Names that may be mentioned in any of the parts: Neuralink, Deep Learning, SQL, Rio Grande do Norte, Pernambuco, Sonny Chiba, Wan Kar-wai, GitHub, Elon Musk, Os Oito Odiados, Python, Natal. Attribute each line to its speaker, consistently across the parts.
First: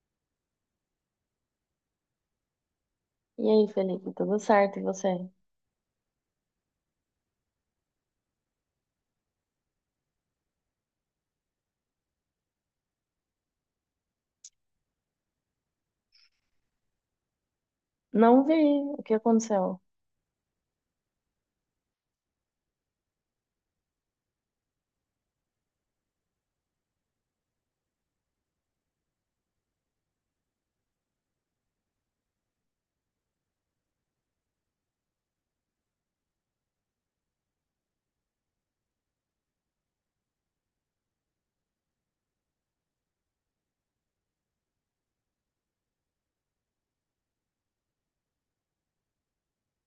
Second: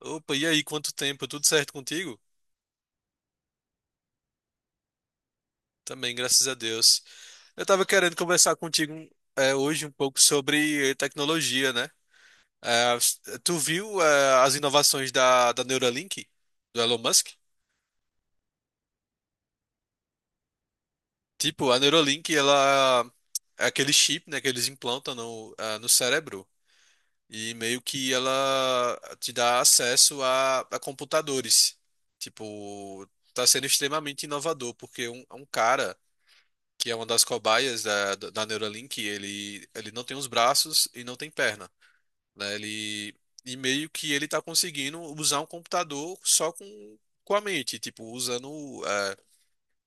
Speaker 1: Opa, e aí, quanto tempo? Tudo certo contigo?
Speaker 2: E aí, Felipe, tudo certo? E você?
Speaker 1: Também, graças a Deus. Eu tava querendo conversar contigo hoje um pouco sobre tecnologia, né? É, tu viu as inovações da Neuralink, do Elon Musk?
Speaker 2: Não vi o que aconteceu.
Speaker 1: Tipo, a Neuralink, ela é aquele chip, né, que eles implantam no, no cérebro e meio que ela te dá acesso a computadores. Tipo, tá sendo extremamente inovador, porque um cara que é uma das cobaias da Neuralink, ele não tem os braços e não tem perna, né? E meio que ele está conseguindo usar um computador só com a mente, tipo, usando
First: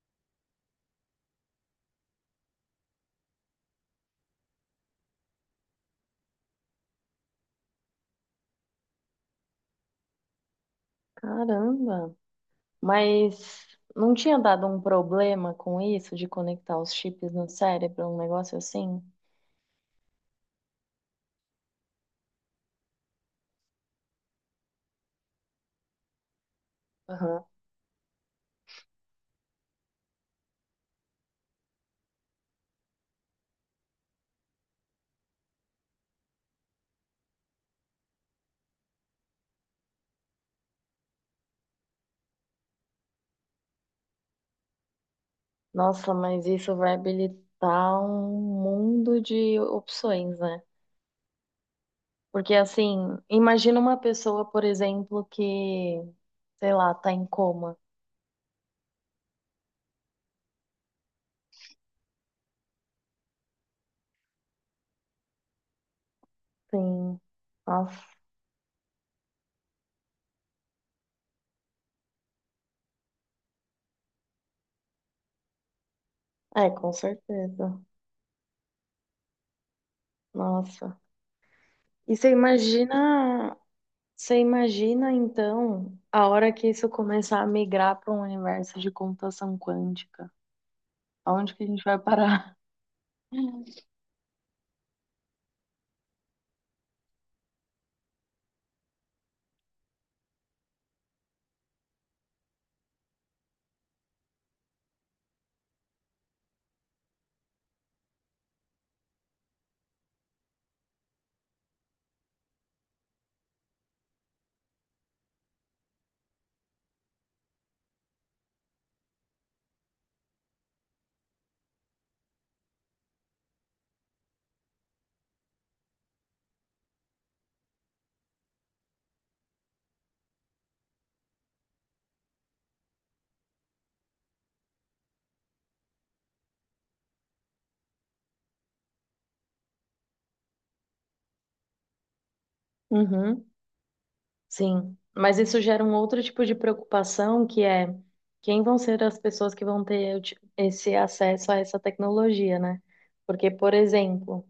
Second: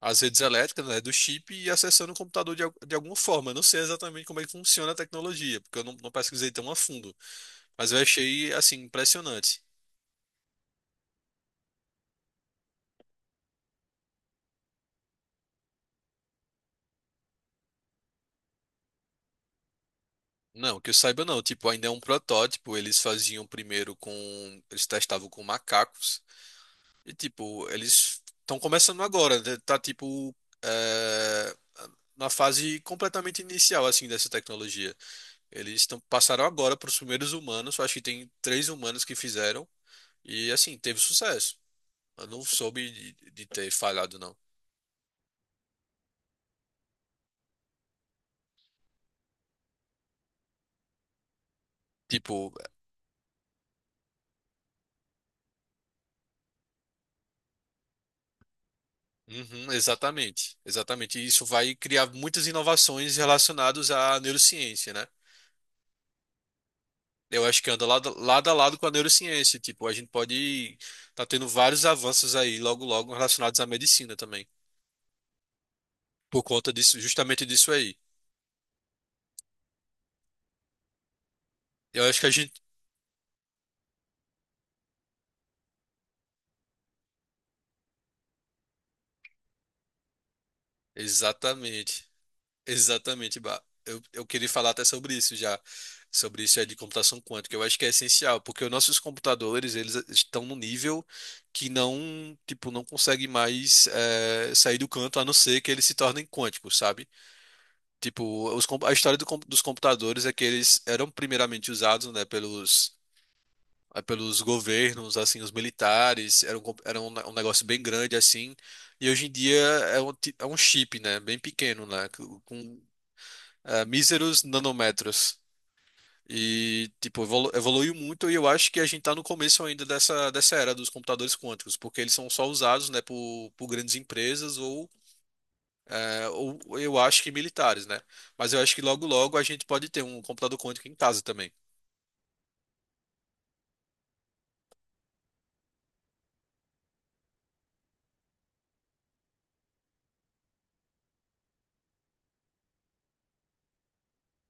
Speaker 1: as redes elétricas, né, do chip e acessando o computador de alguma forma. Eu não sei exatamente como é que funciona a tecnologia, porque eu não, não pesquisei tão a fundo, mas eu achei, assim, impressionante.
Speaker 2: Caramba! Mas não tinha dado um problema com isso de conectar os chips no cérebro, um negócio assim?
Speaker 1: Não, que eu saiba não, tipo, ainda é um protótipo, eles testavam com macacos. E,
Speaker 2: Aham.
Speaker 1: tipo, eles estão começando agora, né? Tá tipo é, na fase completamente inicial assim dessa tecnologia. Passaram agora para os primeiros humanos, acho que tem três humanos que fizeram e assim teve sucesso. Eu não soube de ter falhado não.
Speaker 2: Nossa, mas isso vai habilitar um mundo de opções, né?
Speaker 1: Tipo,
Speaker 2: Porque assim, imagina uma pessoa, por exemplo, que, sei lá, tá em coma.
Speaker 1: uhum, exatamente, exatamente. E isso vai criar muitas inovações relacionadas à neurociência, né?
Speaker 2: Sim.
Speaker 1: Eu acho que anda
Speaker 2: Nossa.
Speaker 1: lado a lado com a neurociência. Tipo, a gente pode tá tendo vários avanços aí logo logo relacionados à medicina também. Por
Speaker 2: É,
Speaker 1: conta
Speaker 2: com
Speaker 1: disso, justamente disso
Speaker 2: certeza.
Speaker 1: aí.
Speaker 2: Nossa.
Speaker 1: Eu
Speaker 2: E
Speaker 1: acho que a
Speaker 2: você
Speaker 1: gente.
Speaker 2: imagina Você imagina então a hora que isso começar a migrar para um universo de computação quântica? Aonde que a gente vai
Speaker 1: Exatamente.
Speaker 2: parar?
Speaker 1: Exatamente, bah. Eu queria falar até sobre isso já. Sobre isso de computação quântica. Eu acho que é essencial, porque os nossos computadores, eles estão num nível que não, tipo, não consegue mais sair do canto, a não ser que eles se tornem quânticos, sabe? Tipo, a história dos computadores é que eles eram primeiramente usados, né, pelos governos, assim, os militares, era era um negócio bem grande, assim, e hoje em dia é é um chip, né, bem pequeno, né, com míseros nanômetros. E, tipo, evoluiu muito e eu acho que a gente tá no começo ainda dessa era dos computadores quânticos, porque eles são só usados, né, por grandes empresas ou é, eu acho que militares, né? Mas eu acho que logo logo a gente pode ter um computador quântico em casa também.
Speaker 2: Uhum, sim. Mas isso gera um outro tipo de preocupação, que é quem vão ser as pessoas que vão ter esse acesso a essa tecnologia, né? Porque, por exemplo,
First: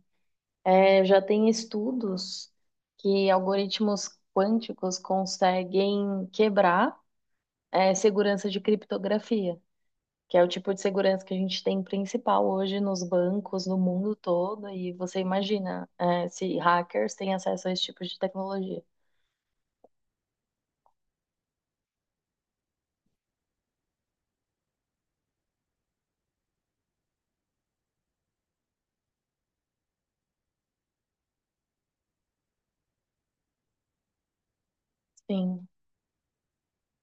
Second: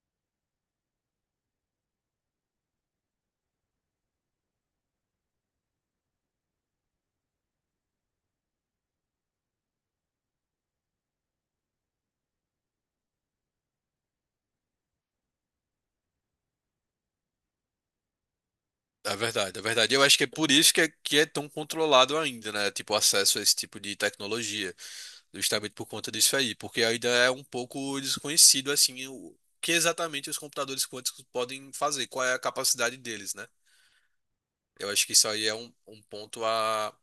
Speaker 2: já tem estudos que algoritmos quânticos conseguem quebrar, segurança de criptografia, que é o tipo de segurança que a gente tem principal hoje nos bancos, no mundo todo. E você imagina, é, se hackers têm acesso a esse tipo de tecnologia.
Speaker 1: É verdade, é verdade. Eu acho que é por isso que que é tão controlado ainda, né? Tipo, o acesso a esse tipo de tecnologia, justamente por conta disso aí, porque ainda é um pouco desconhecido, assim, o que exatamente os computadores quânticos podem fazer, qual é a capacidade deles, né? Eu acho que isso aí é
Speaker 2: Sim,
Speaker 1: um ponto a,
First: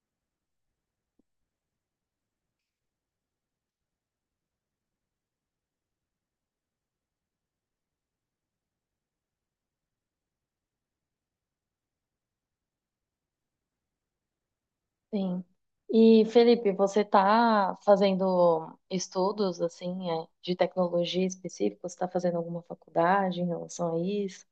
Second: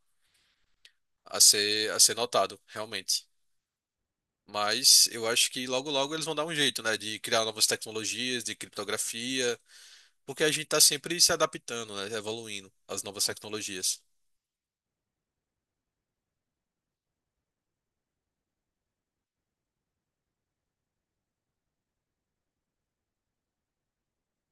Speaker 1: a ser, a ser notado, realmente. Mas eu acho que logo logo eles vão dar um jeito, né? De criar novas tecnologias, de criptografia. Porque a gente está sempre se adaptando, né? Evoluindo às novas tecnologias.
Speaker 2: sim. E Felipe, você está fazendo estudos assim, é, de tecnologia específica? Você está fazendo alguma faculdade em relação a isso?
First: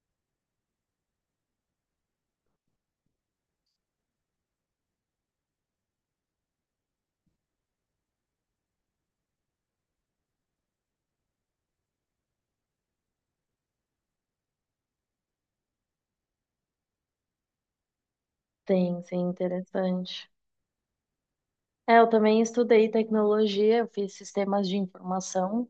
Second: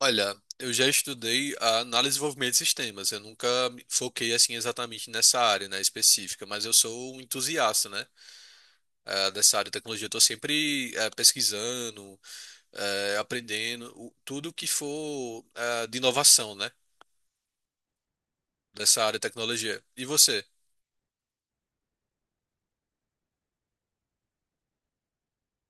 Speaker 1: Olha, eu já estudei a análise e desenvolvimento de sistemas. Eu nunca me foquei assim exatamente nessa área, né, específica, mas eu sou um entusiasta, né, dessa área de tecnologia. Eu tô sempre pesquisando, tudo que for de inovação, né, dessa
Speaker 2: Sim,
Speaker 1: área
Speaker 2: sim,
Speaker 1: de tecnologia. E
Speaker 2: interessante.
Speaker 1: você?
Speaker 2: É, eu também estudei tecnologia, eu fiz sistemas de informação.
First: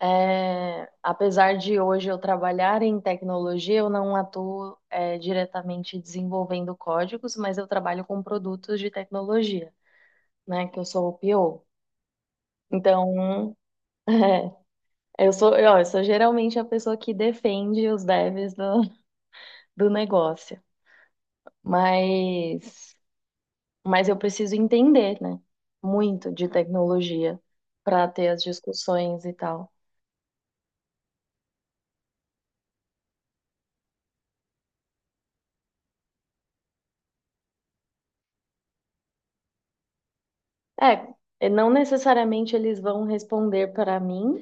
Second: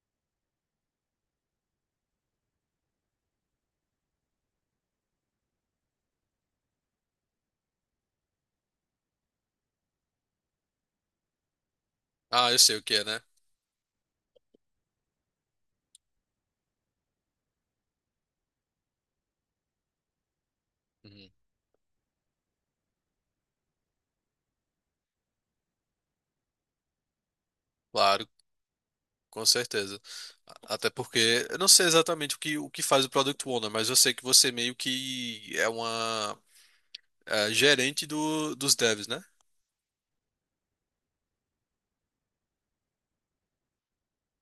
Speaker 2: É, apesar de hoje eu trabalhar em tecnologia, eu não atuo, é, diretamente desenvolvendo códigos, mas eu trabalho com produtos de tecnologia, né? Que eu sou o PO.
Speaker 1: Ah, eu sei o que é, né?
Speaker 2: Então, é, eu sou, ó, eu sou geralmente a pessoa que defende os devs do negócio,
Speaker 1: Uhum.
Speaker 2: mas, mas eu preciso entender, né? Muito de tecnologia para
Speaker 1: Claro.
Speaker 2: ter as discussões e
Speaker 1: Com
Speaker 2: tal.
Speaker 1: certeza. Até porque eu não sei exatamente o que faz o Product Owner, mas eu sei que você meio que é uma gerente dos devs, né?
Speaker 2: É, não necessariamente eles vão responder para mim.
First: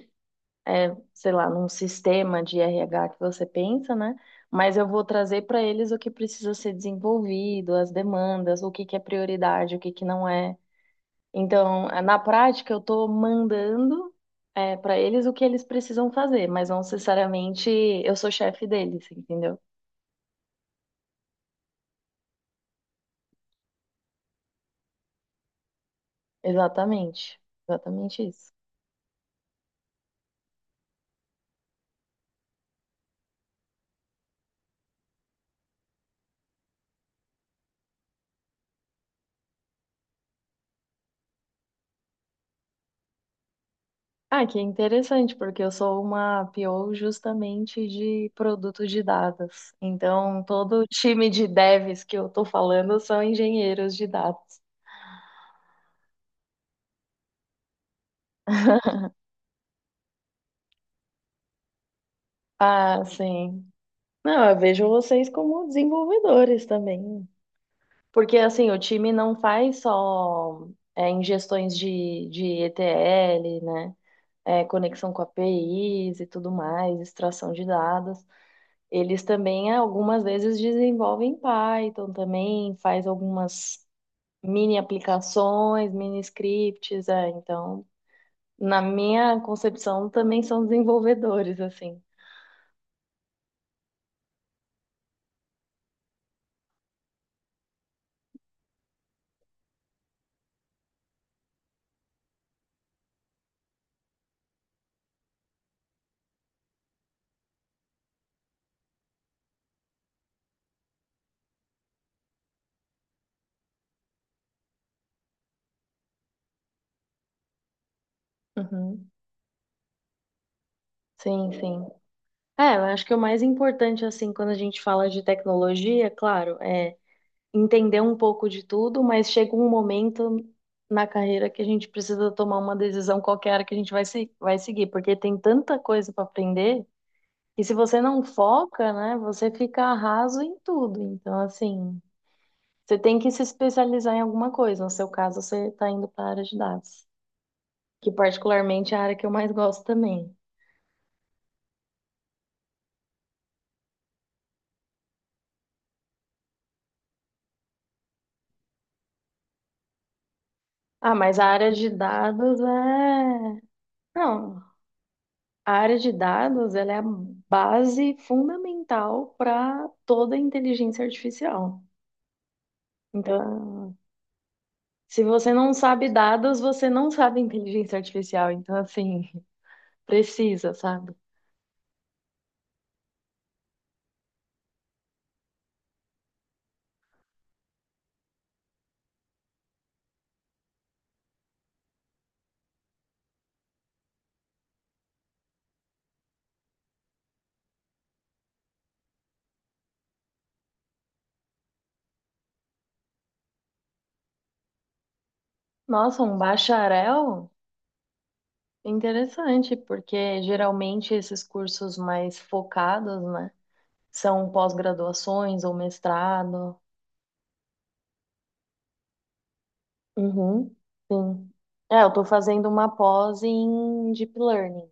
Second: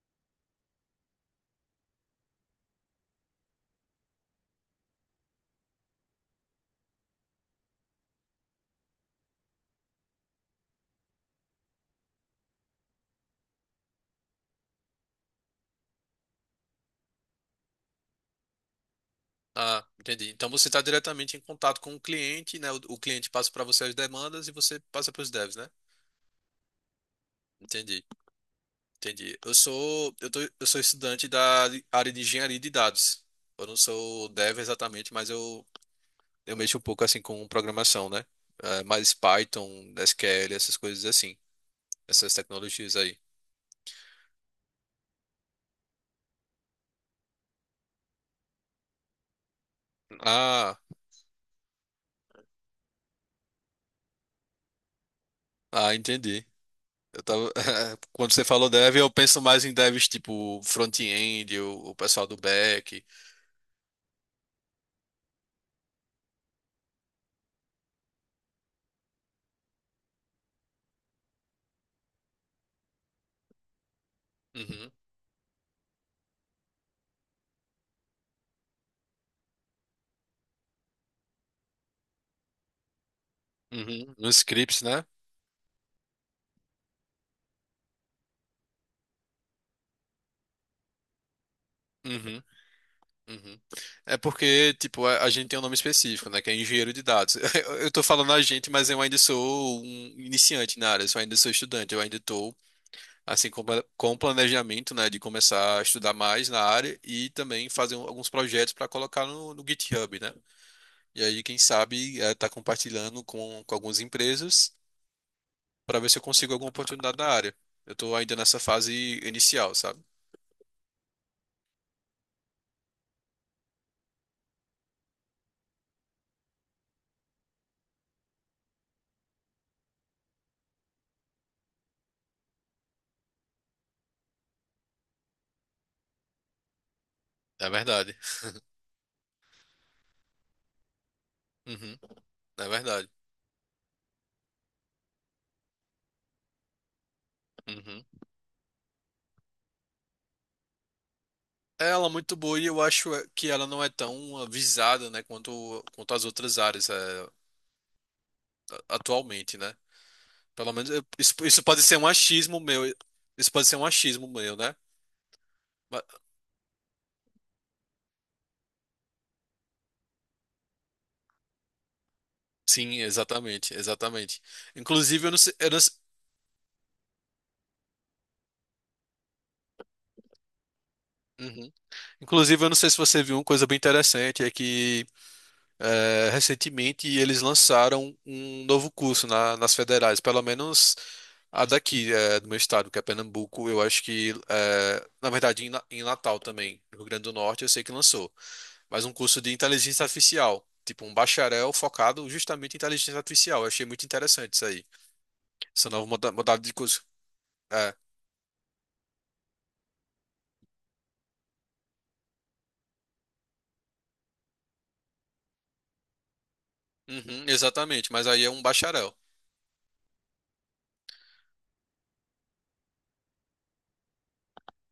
Speaker 2: Sei lá, num sistema de RH que você pensa, né? Mas eu vou trazer para eles o que precisa ser desenvolvido, as demandas, o que que é prioridade, o que que não é. Então, na prática, eu estou mandando para eles o que eles precisam fazer, mas não necessariamente eu sou chefe deles, entendeu?
Speaker 1: Ah, entendi. Então você está diretamente em contato com o cliente, né? O cliente passa para você as demandas e você passa para os devs, né?
Speaker 2: Exatamente,
Speaker 1: Entendi,
Speaker 2: exatamente isso.
Speaker 1: entendi. Eu sou estudante da área de engenharia de dados. Eu não sou dev exatamente, mas eu mexo um pouco assim com programação, né? Eh, mais Python, SQL, essas coisas assim, essas tecnologias aí.
Speaker 2: Ah, que interessante, porque eu sou uma PO justamente de produtos de dados. Então,
Speaker 1: Ah,
Speaker 2: todo o time de devs que eu tô falando são engenheiros de dados.
Speaker 1: ah, entendi. Eu tava... Quando você falou dev, eu penso mais em devs tipo front-end, o pessoal do back.
Speaker 2: Ah, sim. Não, eu vejo vocês como desenvolvedores também. Porque, assim, o time não faz só é, ingestões de ETL, né? É,
Speaker 1: Uhum,
Speaker 2: conexão com APIs e tudo mais, extração de dados. Eles também algumas vezes desenvolvem Python também, faz algumas
Speaker 1: uhum. Nos
Speaker 2: mini
Speaker 1: scripts, né?
Speaker 2: aplicações, mini scripts, é, então, na minha concepção, também são desenvolvedores, assim.
Speaker 1: Uhum, uhum. É porque, tipo, a gente tem um nome específico, né? Que é engenheiro de dados. Eu tô falando a gente, mas eu ainda sou um iniciante na área, eu ainda sou estudante, eu ainda tô, assim, com planejamento, né? De começar a estudar mais na área e também fazer alguns projetos para colocar no GitHub, né? E aí, quem sabe, está compartilhando com algumas empresas para ver se eu consigo alguma oportunidade da área. Eu estou ainda nessa fase
Speaker 2: Uhum.
Speaker 1: inicial, sabe?
Speaker 2: Sim, sim. É, eu acho que o mais importante, assim, quando a gente fala de tecnologia, é claro, é entender um pouco de tudo, mas chega um momento na carreira que a gente precisa tomar uma decisão qualquer que a gente vai, se, vai seguir, porque tem tanta coisa para aprender. E
Speaker 1: É
Speaker 2: se você
Speaker 1: verdade.
Speaker 2: não foca, né, você fica raso em tudo. Então,
Speaker 1: Uhum,
Speaker 2: assim,
Speaker 1: é
Speaker 2: você
Speaker 1: verdade.
Speaker 2: tem que se especializar em alguma coisa. No seu caso, você está indo para a área de dados,
Speaker 1: Uhum.
Speaker 2: que particularmente é a área que eu mais gosto também.
Speaker 1: Ela é muito boa e eu acho que ela não é tão avisada, né, quanto as outras áreas atualmente, né?
Speaker 2: Ah,
Speaker 1: Isso,
Speaker 2: mas a
Speaker 1: isso
Speaker 2: área
Speaker 1: pode
Speaker 2: de
Speaker 1: ser um
Speaker 2: dados
Speaker 1: achismo meu. Isso
Speaker 2: é...
Speaker 1: pode ser um achismo meu,
Speaker 2: Não,
Speaker 1: né?
Speaker 2: a área
Speaker 1: Ma-
Speaker 2: de dados, ela é a base fundamental para toda a inteligência artificial.
Speaker 1: Sim, exatamente,
Speaker 2: Então,
Speaker 1: exatamente.
Speaker 2: se
Speaker 1: Inclusive, eu não
Speaker 2: você
Speaker 1: sei, eu
Speaker 2: não
Speaker 1: não, se-
Speaker 2: sabe dados, você não sabe inteligência artificial. Então, assim, precisa, sabe?
Speaker 1: Uhum. Inclusive, eu não sei se você viu uma coisa bem interessante, é que recentemente eles lançaram um novo curso nas federais, pelo menos a daqui, do meu estado, que é Pernambuco, eu acho que, na verdade, em Natal também, no Rio Grande do Norte, eu sei que lançou, mas um curso de inteligência artificial, tipo um bacharel focado justamente em inteligência artificial. Eu achei muito interessante isso aí, essa
Speaker 2: Nossa, um
Speaker 1: modalidade de curso.
Speaker 2: bacharel?
Speaker 1: É,
Speaker 2: Interessante, porque geralmente esses cursos mais focados, né, são pós-graduações ou mestrado.
Speaker 1: uhum, exatamente, mas aí é um bacharel.
Speaker 2: Uhum, sim. É, eu tô fazendo uma pós em Deep Learning,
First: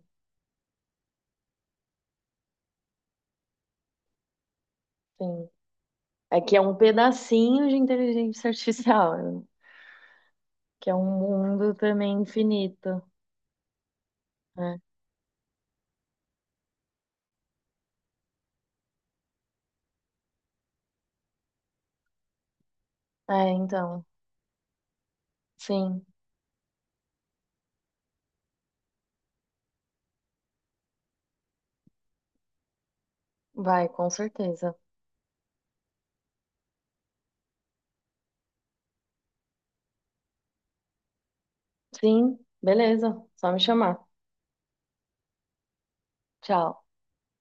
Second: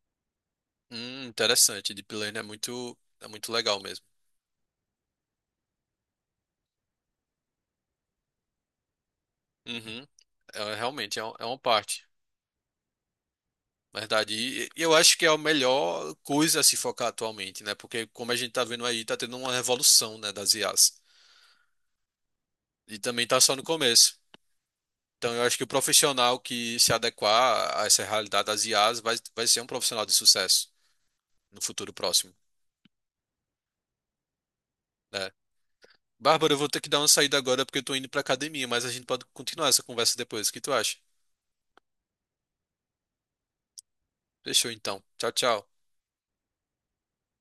Speaker 1: Interessante, Deep Learning é muito legal mesmo.
Speaker 2: sim. É que é um pedacinho de inteligência artificial,
Speaker 1: Uhum, é,
Speaker 2: que é
Speaker 1: realmente
Speaker 2: um
Speaker 1: é, é uma
Speaker 2: mundo
Speaker 1: parte.
Speaker 2: também infinito,
Speaker 1: Verdade.
Speaker 2: né?
Speaker 1: E eu acho que é a melhor coisa a se focar atualmente, né? Porque como a gente tá vendo aí, tá tendo uma revolução, né, das IAs. E também
Speaker 2: É,
Speaker 1: tá só no
Speaker 2: então,
Speaker 1: começo. Então eu acho que o
Speaker 2: sim,
Speaker 1: profissional que se adequar a essa realidade das IAs vai, vai ser um profissional de sucesso no futuro próximo,
Speaker 2: vai, com certeza.
Speaker 1: né? Bárbara, eu vou ter que dar uma saída agora porque eu tô indo pra academia, mas a gente pode continuar essa conversa depois. O que tu acha?
Speaker 2: Sim, beleza, só me chamar.
Speaker 1: Fechou então. Tchau, tchau.
Speaker 2: Tchau.